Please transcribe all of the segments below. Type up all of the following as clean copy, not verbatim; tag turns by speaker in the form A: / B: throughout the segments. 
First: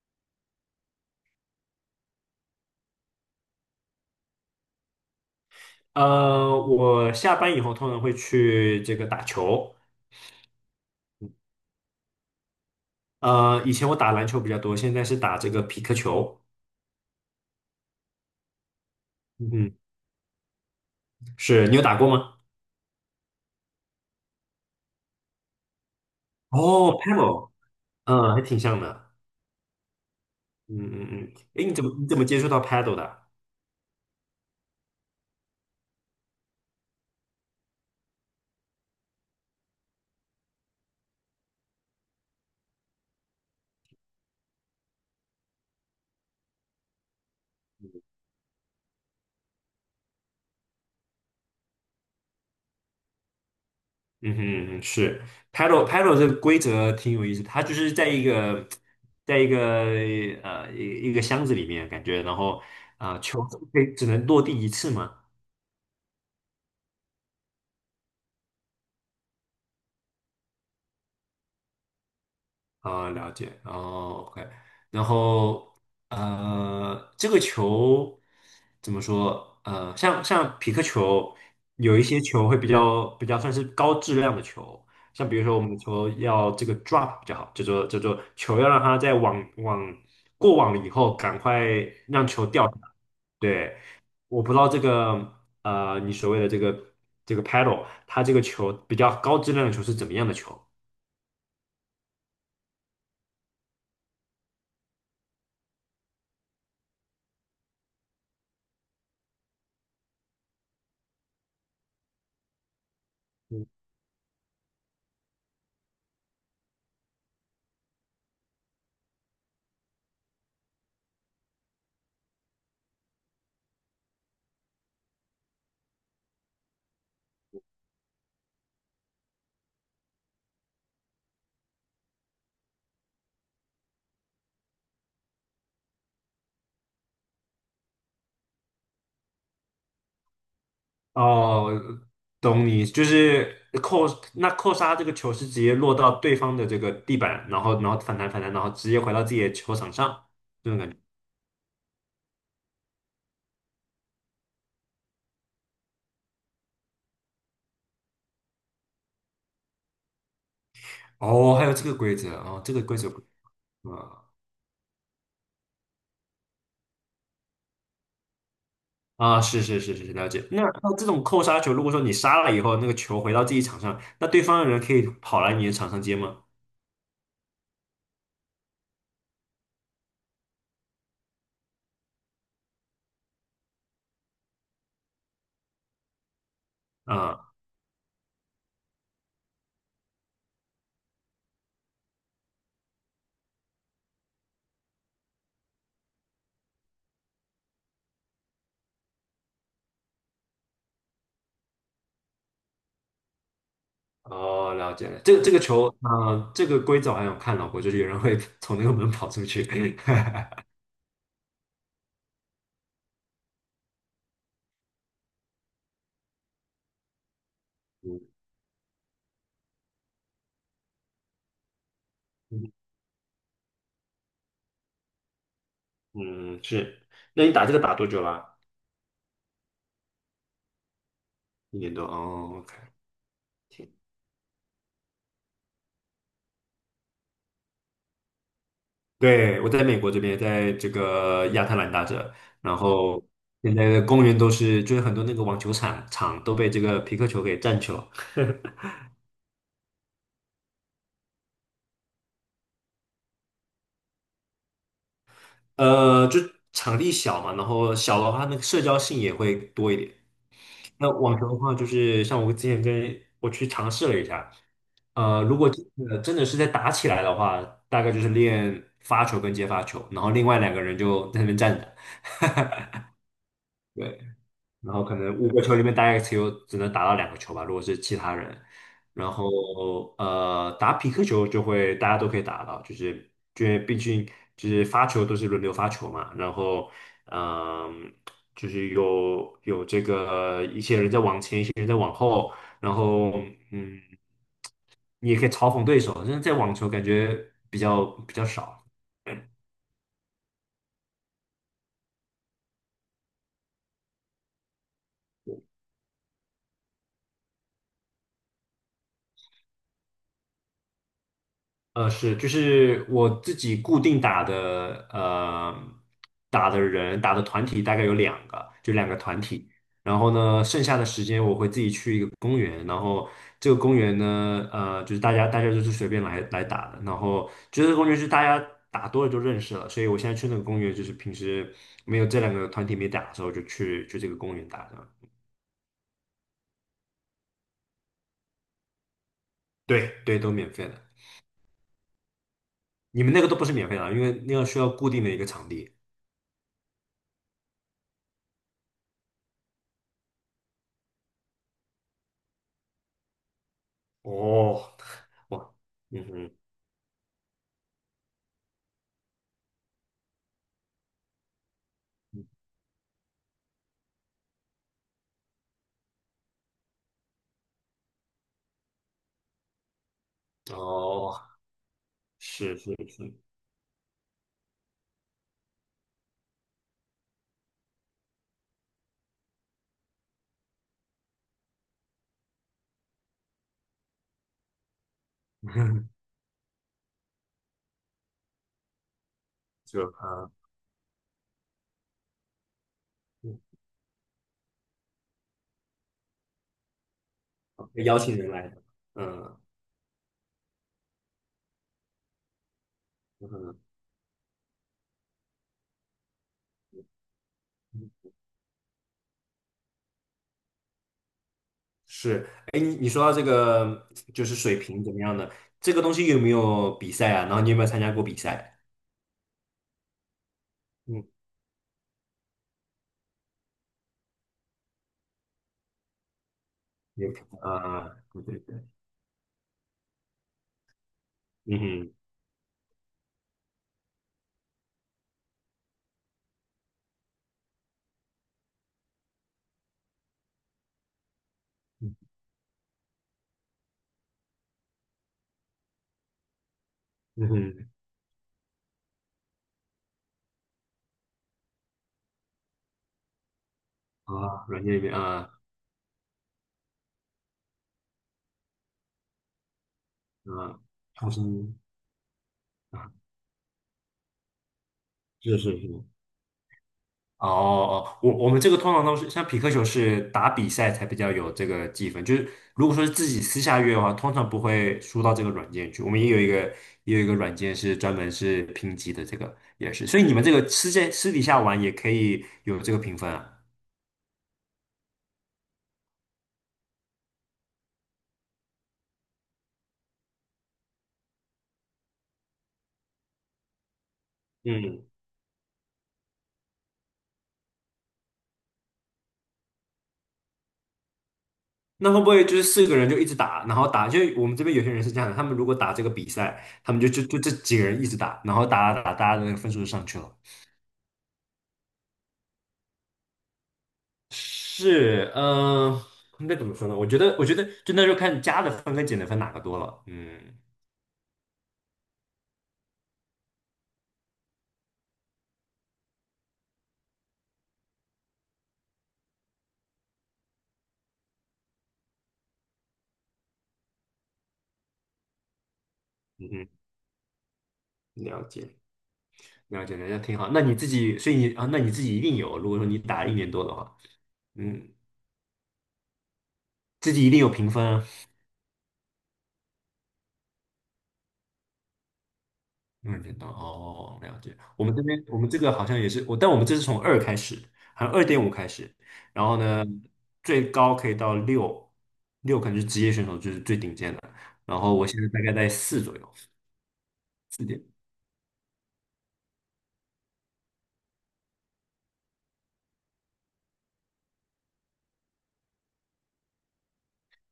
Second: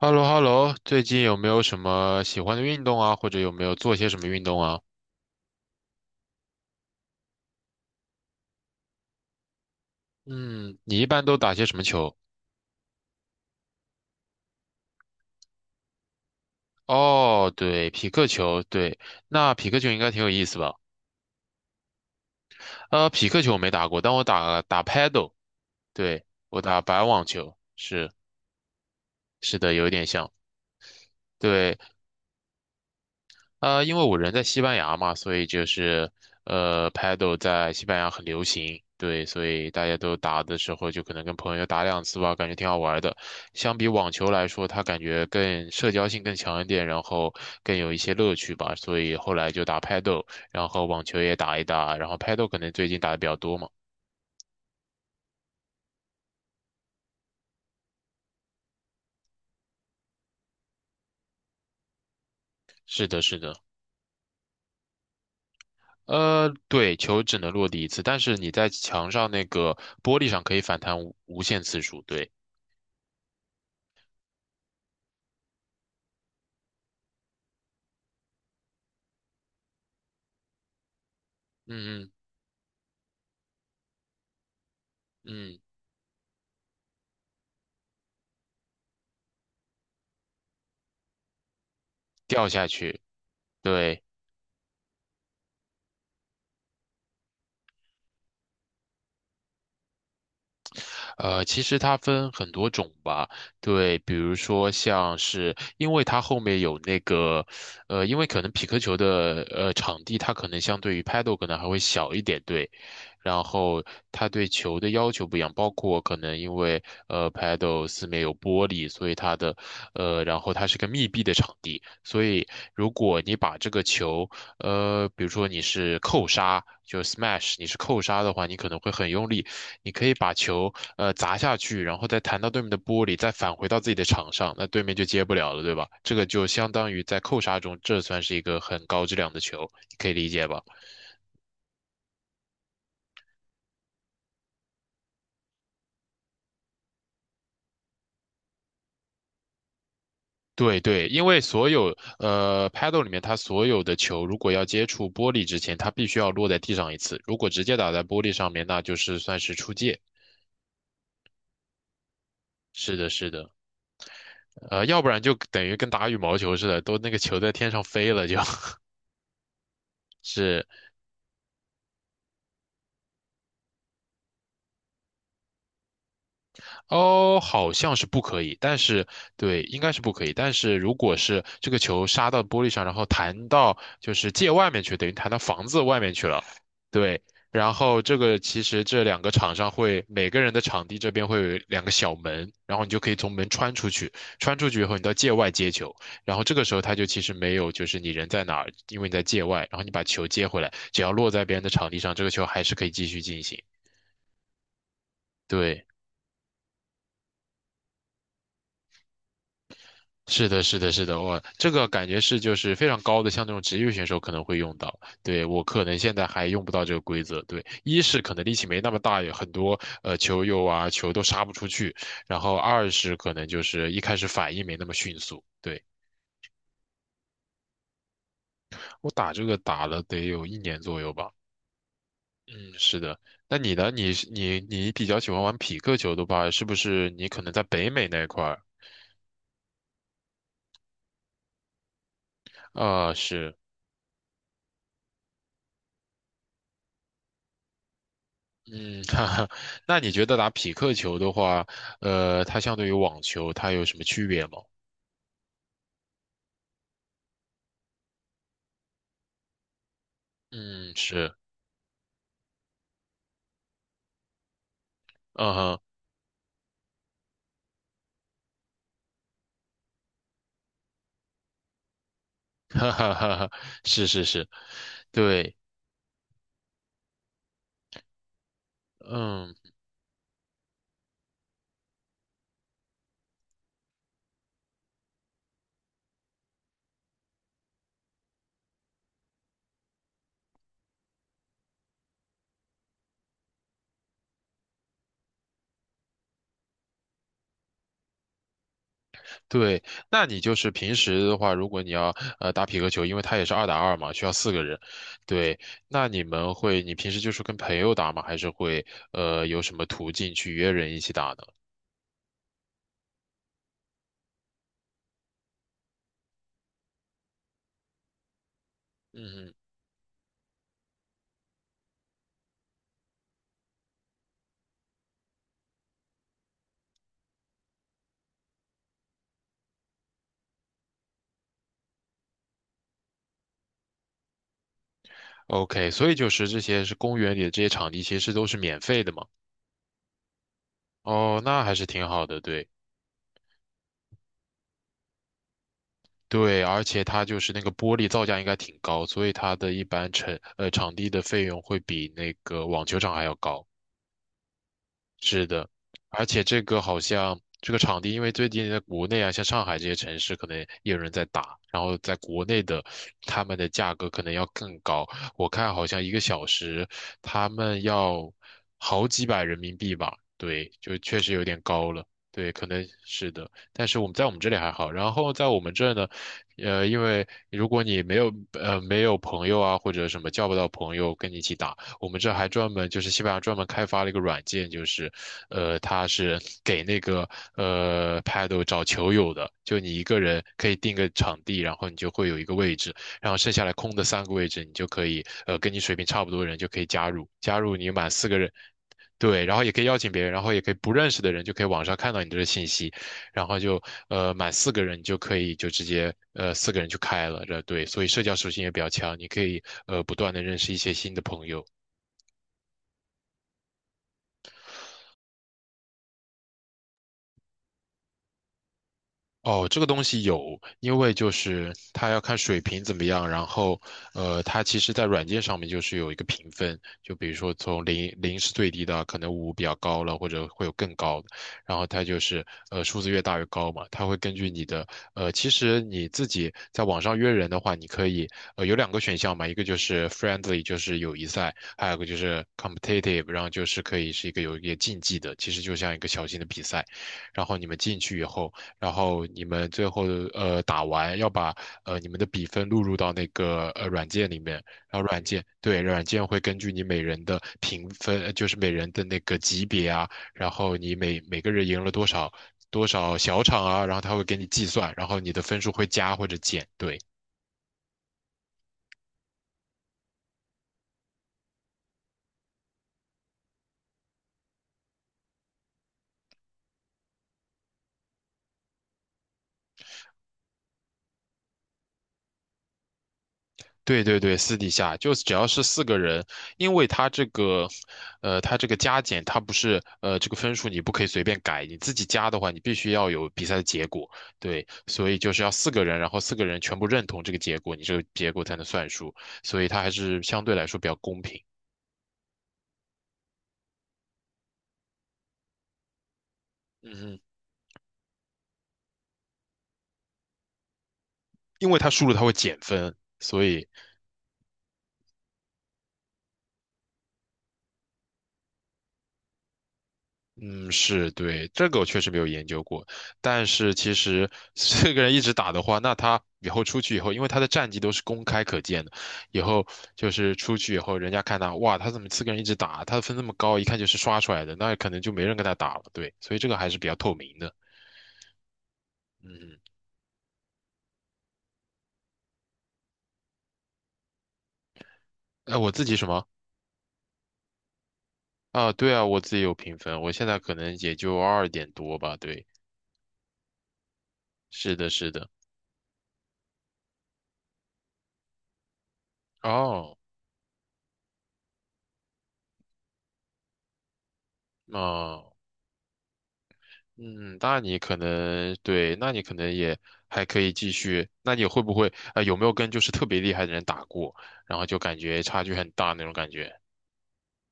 A: h e l l o h e l l o 最近有没有什么喜欢的运动啊？或者有没有做些什么运动啊？
B: 我下班以后通常会去这个打球。
A: 嗯，你一般都打些什么球？
B: 以前我打篮球比较多，现在是打这个匹克球。
A: 哦，对，匹克球，对，那匹
B: 嗯，
A: 克球应该挺有意思吧？
B: 是你有打过吗？
A: 匹克球我没打过，但我打打 paddle，对，我打
B: 哦
A: 白网
B: ，paddle，
A: 球，是。
B: 嗯，还挺像的。
A: 是的，有一点像。
B: 嗯嗯嗯，哎，你
A: 对，
B: 怎么你怎么接触到 paddle 的啊？
A: 因为我人在西班牙嘛，所以就是Paddle 在西班牙很流行，对，所以大家都打的时候就可能跟朋友打两次吧，感觉挺好玩的。相比网球来说，它感觉更社交性更强一点，然后更有一些乐趣吧，所以后来就打 Paddle，然后网球也打一打，然后 Paddle 可能最近打的比较多嘛。
B: 嗯哼，是 paddle 这个规则挺有意思，它就是在一个在一个一个箱子里面感觉，然后
A: 是的，是
B: 球
A: 的。
B: 可以只能落地一次嘛。
A: 对，球只能落地一次，但是你在墙上那个玻璃上可以反弹无限次数，对，
B: 啊，了解，哦，OK，然后这个球怎么说？呃，像像匹克球，有一
A: 嗯
B: 些球会比较算是高质量的球，像比如
A: 嗯
B: 说
A: 嗯。
B: 我们的球要这个 drop 比较好，叫做球要让它在过网了以后，赶快让球
A: 掉
B: 掉
A: 下
B: 下来
A: 去。
B: 对，
A: 对，
B: 我不知道这个你所谓的这个这个 paddle，它这个球比较高质量的球是怎么样的球？
A: 其实它分很多种吧，对，比如说像是，因为它后面有那个，因为可能匹克球的场地它可能相对于 Paddle 可能还会小一点，对，然后它对球的要求不一样，包括可能因为Paddle 四面有玻璃，所以它的然后它是个密闭的场地，所以如果你把这个球比如说你是扣杀，就是 smash，你是扣杀的话，你可能会很用力，你可以把球砸下去，然后再弹到对面的玻璃，再返回到自己的场上，那对面就接不了了，对吧？这个就相当于在扣杀中，这算是一个很高质量的球，你可以理解吧？
B: 哦，懂你，就是扣，那扣杀这个球是直接落到对方的这个地板，然后反弹，然后直接回到自己的球场上，这种
A: 对
B: 感觉。
A: 对，因为所有paddle 里面，它所有的球如果要接触玻璃之前，它必须要落在地上一次。如果直接打在玻璃上面，那就是算是出界。
B: 哦，还有这个规则哦，这个
A: 是
B: 规则
A: 的，
B: 不
A: 是的，
B: 啊
A: 要不然就等于跟打羽毛球似的，都那个球在天上飞了就。
B: 啊，是，了解。那
A: 是。
B: 那这种扣杀球，如果说你杀了以后，那个球回到自己场上，那对方的人可以跑来你的场上接吗？
A: 哦，好像是不可以，但是对，应该是不可以。但是如果是这个球杀到玻璃上，然后弹到就是界外面去，等于弹到房子外面去了，对。
B: 啊、
A: 然后这个其实这两个场上会每个人的场地这边会有两个小门，然后你就可以从门穿出去，穿出去以后你到界外接球，然后这个时候他就其实没有就是你人在哪儿，因为你在界外，然后你把球接回来，只要落在别人的场地上，这个球还是可以继续进行。
B: 哦，了解了。这个这个
A: 对。
B: 球，啊、这个规则我好像有看到过，就是有人会 从那个门跑出去。
A: 是的，是的，是的，我这个感觉是就是非常高的，像那种职业选手可能会用到。对，我可能现在还用不到这个规则。对，一是可能力气没那么大，有很多球友啊，球都杀不出去，然后
B: 嗯
A: 二是可能就是一开始反应没那么迅速。对，
B: 嗯，是。那你打这个打多久啦？
A: 我打这个打了得有一年左右吧。
B: 一年多。哦
A: 嗯，
B: ，OK。
A: 是的。那你呢？你是你你比较喜欢玩匹克球的话，是不是你可能在北美那一块儿？
B: 对，我在美国这边，在这个亚特兰大这，然
A: 啊、
B: 后
A: 是。
B: 现在的公园都是，就是很多那个网球场都被这个皮克球给占去了。
A: 嗯，哈哈，那你觉得打匹克球的话，它相对于网球，它有什么区别吗？
B: 呃，就场地小嘛，然后小的话，那个社交性也会多一点。
A: 嗯，
B: 那
A: 是，
B: 网球的话，就是像我之前跟我去尝试了一下，呃，
A: 嗯
B: 如果
A: 哼，
B: 真的是在打起来的话，大概就是练发球跟接发球，然后另外两个人就在那边站着。
A: 哈哈哈哈，是
B: 对。
A: 是是，
B: 然后可能五
A: 对，
B: 个球里面大概只能打到两个球吧，如果是其他人。然
A: 嗯
B: 后打匹克球就会大家都可以打到，就是因为毕竟就是发球都是轮流发球嘛，然后嗯、就是有这个一些人在往前，一些人在往后，然后嗯，你也可以嘲讽对手，但是在网球感觉比较少。
A: 对，那你就是平时的话，如果你要打匹克球，因为它也是二打二嘛，需要四个人，对，那你们会，你平时就是跟朋友打吗？还是会有什么途径去约人一起打呢？
B: 是，就是我自己固定打的，打的人打的团体大概有两个，就两个
A: 嗯
B: 团
A: 嗯
B: 体。然后呢，剩下的时间我会自己去一个公园，然后这个公园呢，呃，就是大家就是随便来打的。然后就是这个公园就是大家打多了就认识了，所以我现在去那个公园，就是平时没有这两个团体没打的时候，就去这个公园打这样
A: ，OK，所以就是这些是公园里的这些场地，其实都是免费的嘛。
B: 对对，都免费的。
A: 哦，那还是挺好的，对
B: 你们那个都不是免费的，因为那个需要固定的一个场地。
A: 对，而且它就是那个玻璃造价应该挺高，所以它的一般场地的费用会比那个网球场还要高。
B: 哦，
A: 是的，
B: 哇，
A: 而
B: 嗯
A: 且
B: 哼，
A: 这个好像这个场地，因为最近在国内啊，像上海这些城市，可能也有人在打，然后在国内的他们的价格可能要更高。我看好像一个小时他们要好几百人民币吧，对，就确实
B: 哦，
A: 有点高了。对，可
B: 是
A: 能
B: 是是，
A: 是的，但是我们在我们这里还好，然后在我们这呢，因为如果你没有没有朋友啊，或者什么叫不到朋友跟你一起打，我们这还专门就是西班牙专门开发了一个软件，就是它是给那个Paddle 找球友的，就你一
B: 就
A: 个人
B: 啊，
A: 可以定个场地，然后你就会有一个位置，然后剩下来
B: 嗯
A: 空的三个位置，你就可以跟你水平差不多的人就可以加入，加入你满
B: 邀
A: 四个
B: 请
A: 人。
B: 人来的，
A: 对，然
B: 嗯
A: 后也可以邀请别人，然后也可以不认识的人就可以网上看到你这个信息，然后
B: 嗯，
A: 就满四个人你就可以就直接四个人就开了，这对，所以社交属性也比较强，你可以不断的认识一些新的朋友。
B: 是，哎，你你说到这个就是水平怎么样的，这个东西有没有比赛啊？然后你有没有参加过比赛？
A: 哦，这个东西有，因为
B: 嗯，
A: 就是它要看水平怎么样，然后，它其实在软件上面就是有一个评分，就比
B: 有
A: 如说从
B: 啊，
A: 零
B: 对
A: 是
B: 对
A: 最
B: 对，
A: 低的，可能五比较高了，或者会有更高的，然
B: 嗯
A: 后它
B: 哼
A: 就是数字越大越高嘛，它会根据你的其实你自己在网上约人的话，你可以有两个选项嘛，一个就是 friendly，就是友谊赛，还有一个就是 competitive，然后就是可以是一个有一个竞技的，其实就像一个小型的比赛，然
B: 嗯
A: 后你们
B: 哼，
A: 进去以后。然后你们最后打完要把你们的比分录入到那个软件里面，
B: 啊，软件
A: 然
B: 里
A: 后
B: 面
A: 软件，
B: 啊
A: 对，软件会根据你每人的评分，就是每人的那个级别啊，然后
B: 啊，
A: 你每
B: 创
A: 每个人
B: 新
A: 赢了多少多
B: 啊，
A: 少小场啊，然后他会给你计算，然后你的
B: 是
A: 分数
B: 是
A: 会
B: 是，
A: 加或者减，对。
B: 哦哦，我我们这个通常都是像匹克球是打比赛才比较有这个积分，就是如果说是自己私下约的话，通常不会输到这个软件去。我们也有一个也有一个软件是专门是评级的，这个也是。所以你们这个私在私底下玩也可以有这个评分啊。
A: 对对对，私底下就是只要是四个人，因为他这个，他这个加减，他不是这个分数你不可以随便改，你自己加的话，你必须要有比赛的结果，对，
B: 嗯，
A: 所以就是要四个人，然后四个人全部认同这个结果，你这个结果才能算数，所以他还是相对来说比较公平。
B: 那会不会就是四个人就一直打，然后打？就我们这边有些人是这样的，他们如果打这个比赛，
A: 嗯
B: 他们就
A: 嗯，
B: 就就这几个人一直打，然后打打打，大家的那个分数就上去了。
A: 因为他输了他会减分，所以
B: 是，嗯、应该怎么说呢？我觉得，我觉得就那时候看加的分跟减的分哪个多了。嗯
A: 嗯，是对，这个我确实没有研究过，但是其实四 个人一直打的话，那他以后出去以后，因为他的战绩都是公开可见的，以后就是出去以后，人家看他，哇，他怎么四个人一直打，他的分那么高，一看就是刷出来的，那可能就没人跟他打了，对，所以这
B: 嗯
A: 个
B: 嗯，
A: 还是比较透明的。
B: 了解。
A: 嗯，
B: 了解，了解，挺好。那你自己，所以你啊，那你自己一定有。如果说你打一年多的话，嗯，
A: 哎，我自己什么
B: 自己一定有评分啊。
A: 啊？对啊，我自己有评分，我现在可能也就二点多吧，对，
B: 嗯，点多哦，了解。
A: 是
B: 我
A: 的，
B: 们这
A: 是
B: 边，
A: 的，
B: 我们这个好像也是我，但我们这是从二开始，好像二点五开始，然后呢，
A: 哦，
B: 最高可以到六，六可能是职业选手，就是最顶尖的。然后我现在
A: 哦。
B: 大概在四左右。
A: 嗯，那
B: 四
A: 你
B: 点。
A: 可能对，那你可能也还可以继续。那你会不会有没有跟就是特别厉害的人打过，然后就感觉差距很大那种感觉？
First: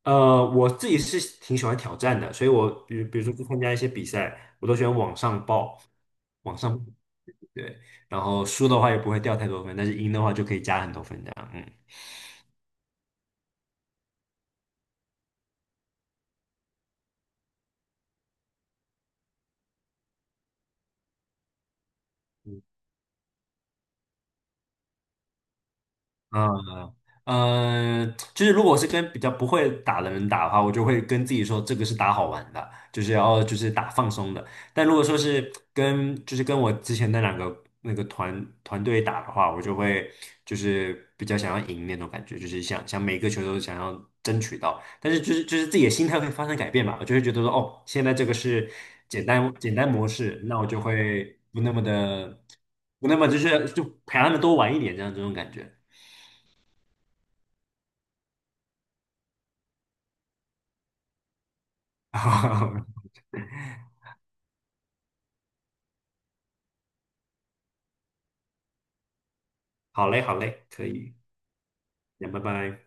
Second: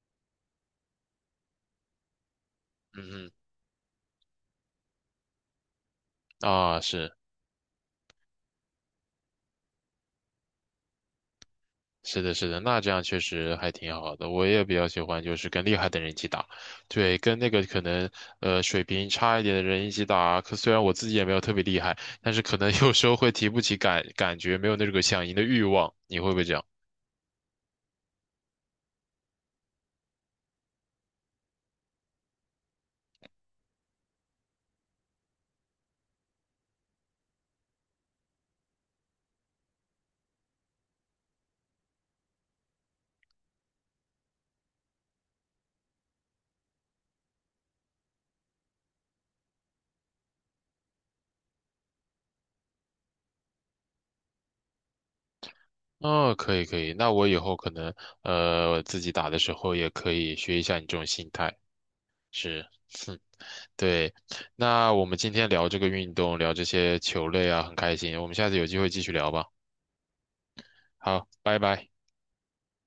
B: 我自己是挺喜欢挑战的，所以我比如
A: 嗯
B: 说去参加一些比赛，我都喜欢往上报，
A: 嗯，
B: 往上
A: 啊，是。
B: 对，然后输的话也不会掉太多分，但是赢的话就可以加很多分这样，嗯。
A: 是的，是的，那这样确实还挺好的。我也比较喜欢就是跟厉害的人一起打，对，跟那个可能水平差一点的人一起打。可虽然我自己也没有特别厉害，但是可能有时候会提不起感觉，没有那个想赢的欲望。你会不会这样？
B: 嗯呃，就是如果我是跟比较不会打的人打的话，我就会跟自己说这个是打好玩的，就是打放松的。但如果说是跟就是跟我之前那两个那个团队打的话，我就会就是比较想要赢那种感觉，就是想每个球都想要争取到。但是就是自己的心态会发生改变嘛，我就会觉得说哦，现在这个是简单模式，那我就会不那么就陪他们多玩一点这样这种感觉。
A: 哦，可以可以，那我以后可能自己打的时候也可以学一下你这种心态，是，哼，对。那我们今天聊这个运动，聊这些球类啊，很开心，我们下次有机会继续聊吧。
B: 好嘞，好嘞，可以，
A: 好，拜拜。
B: 那拜拜。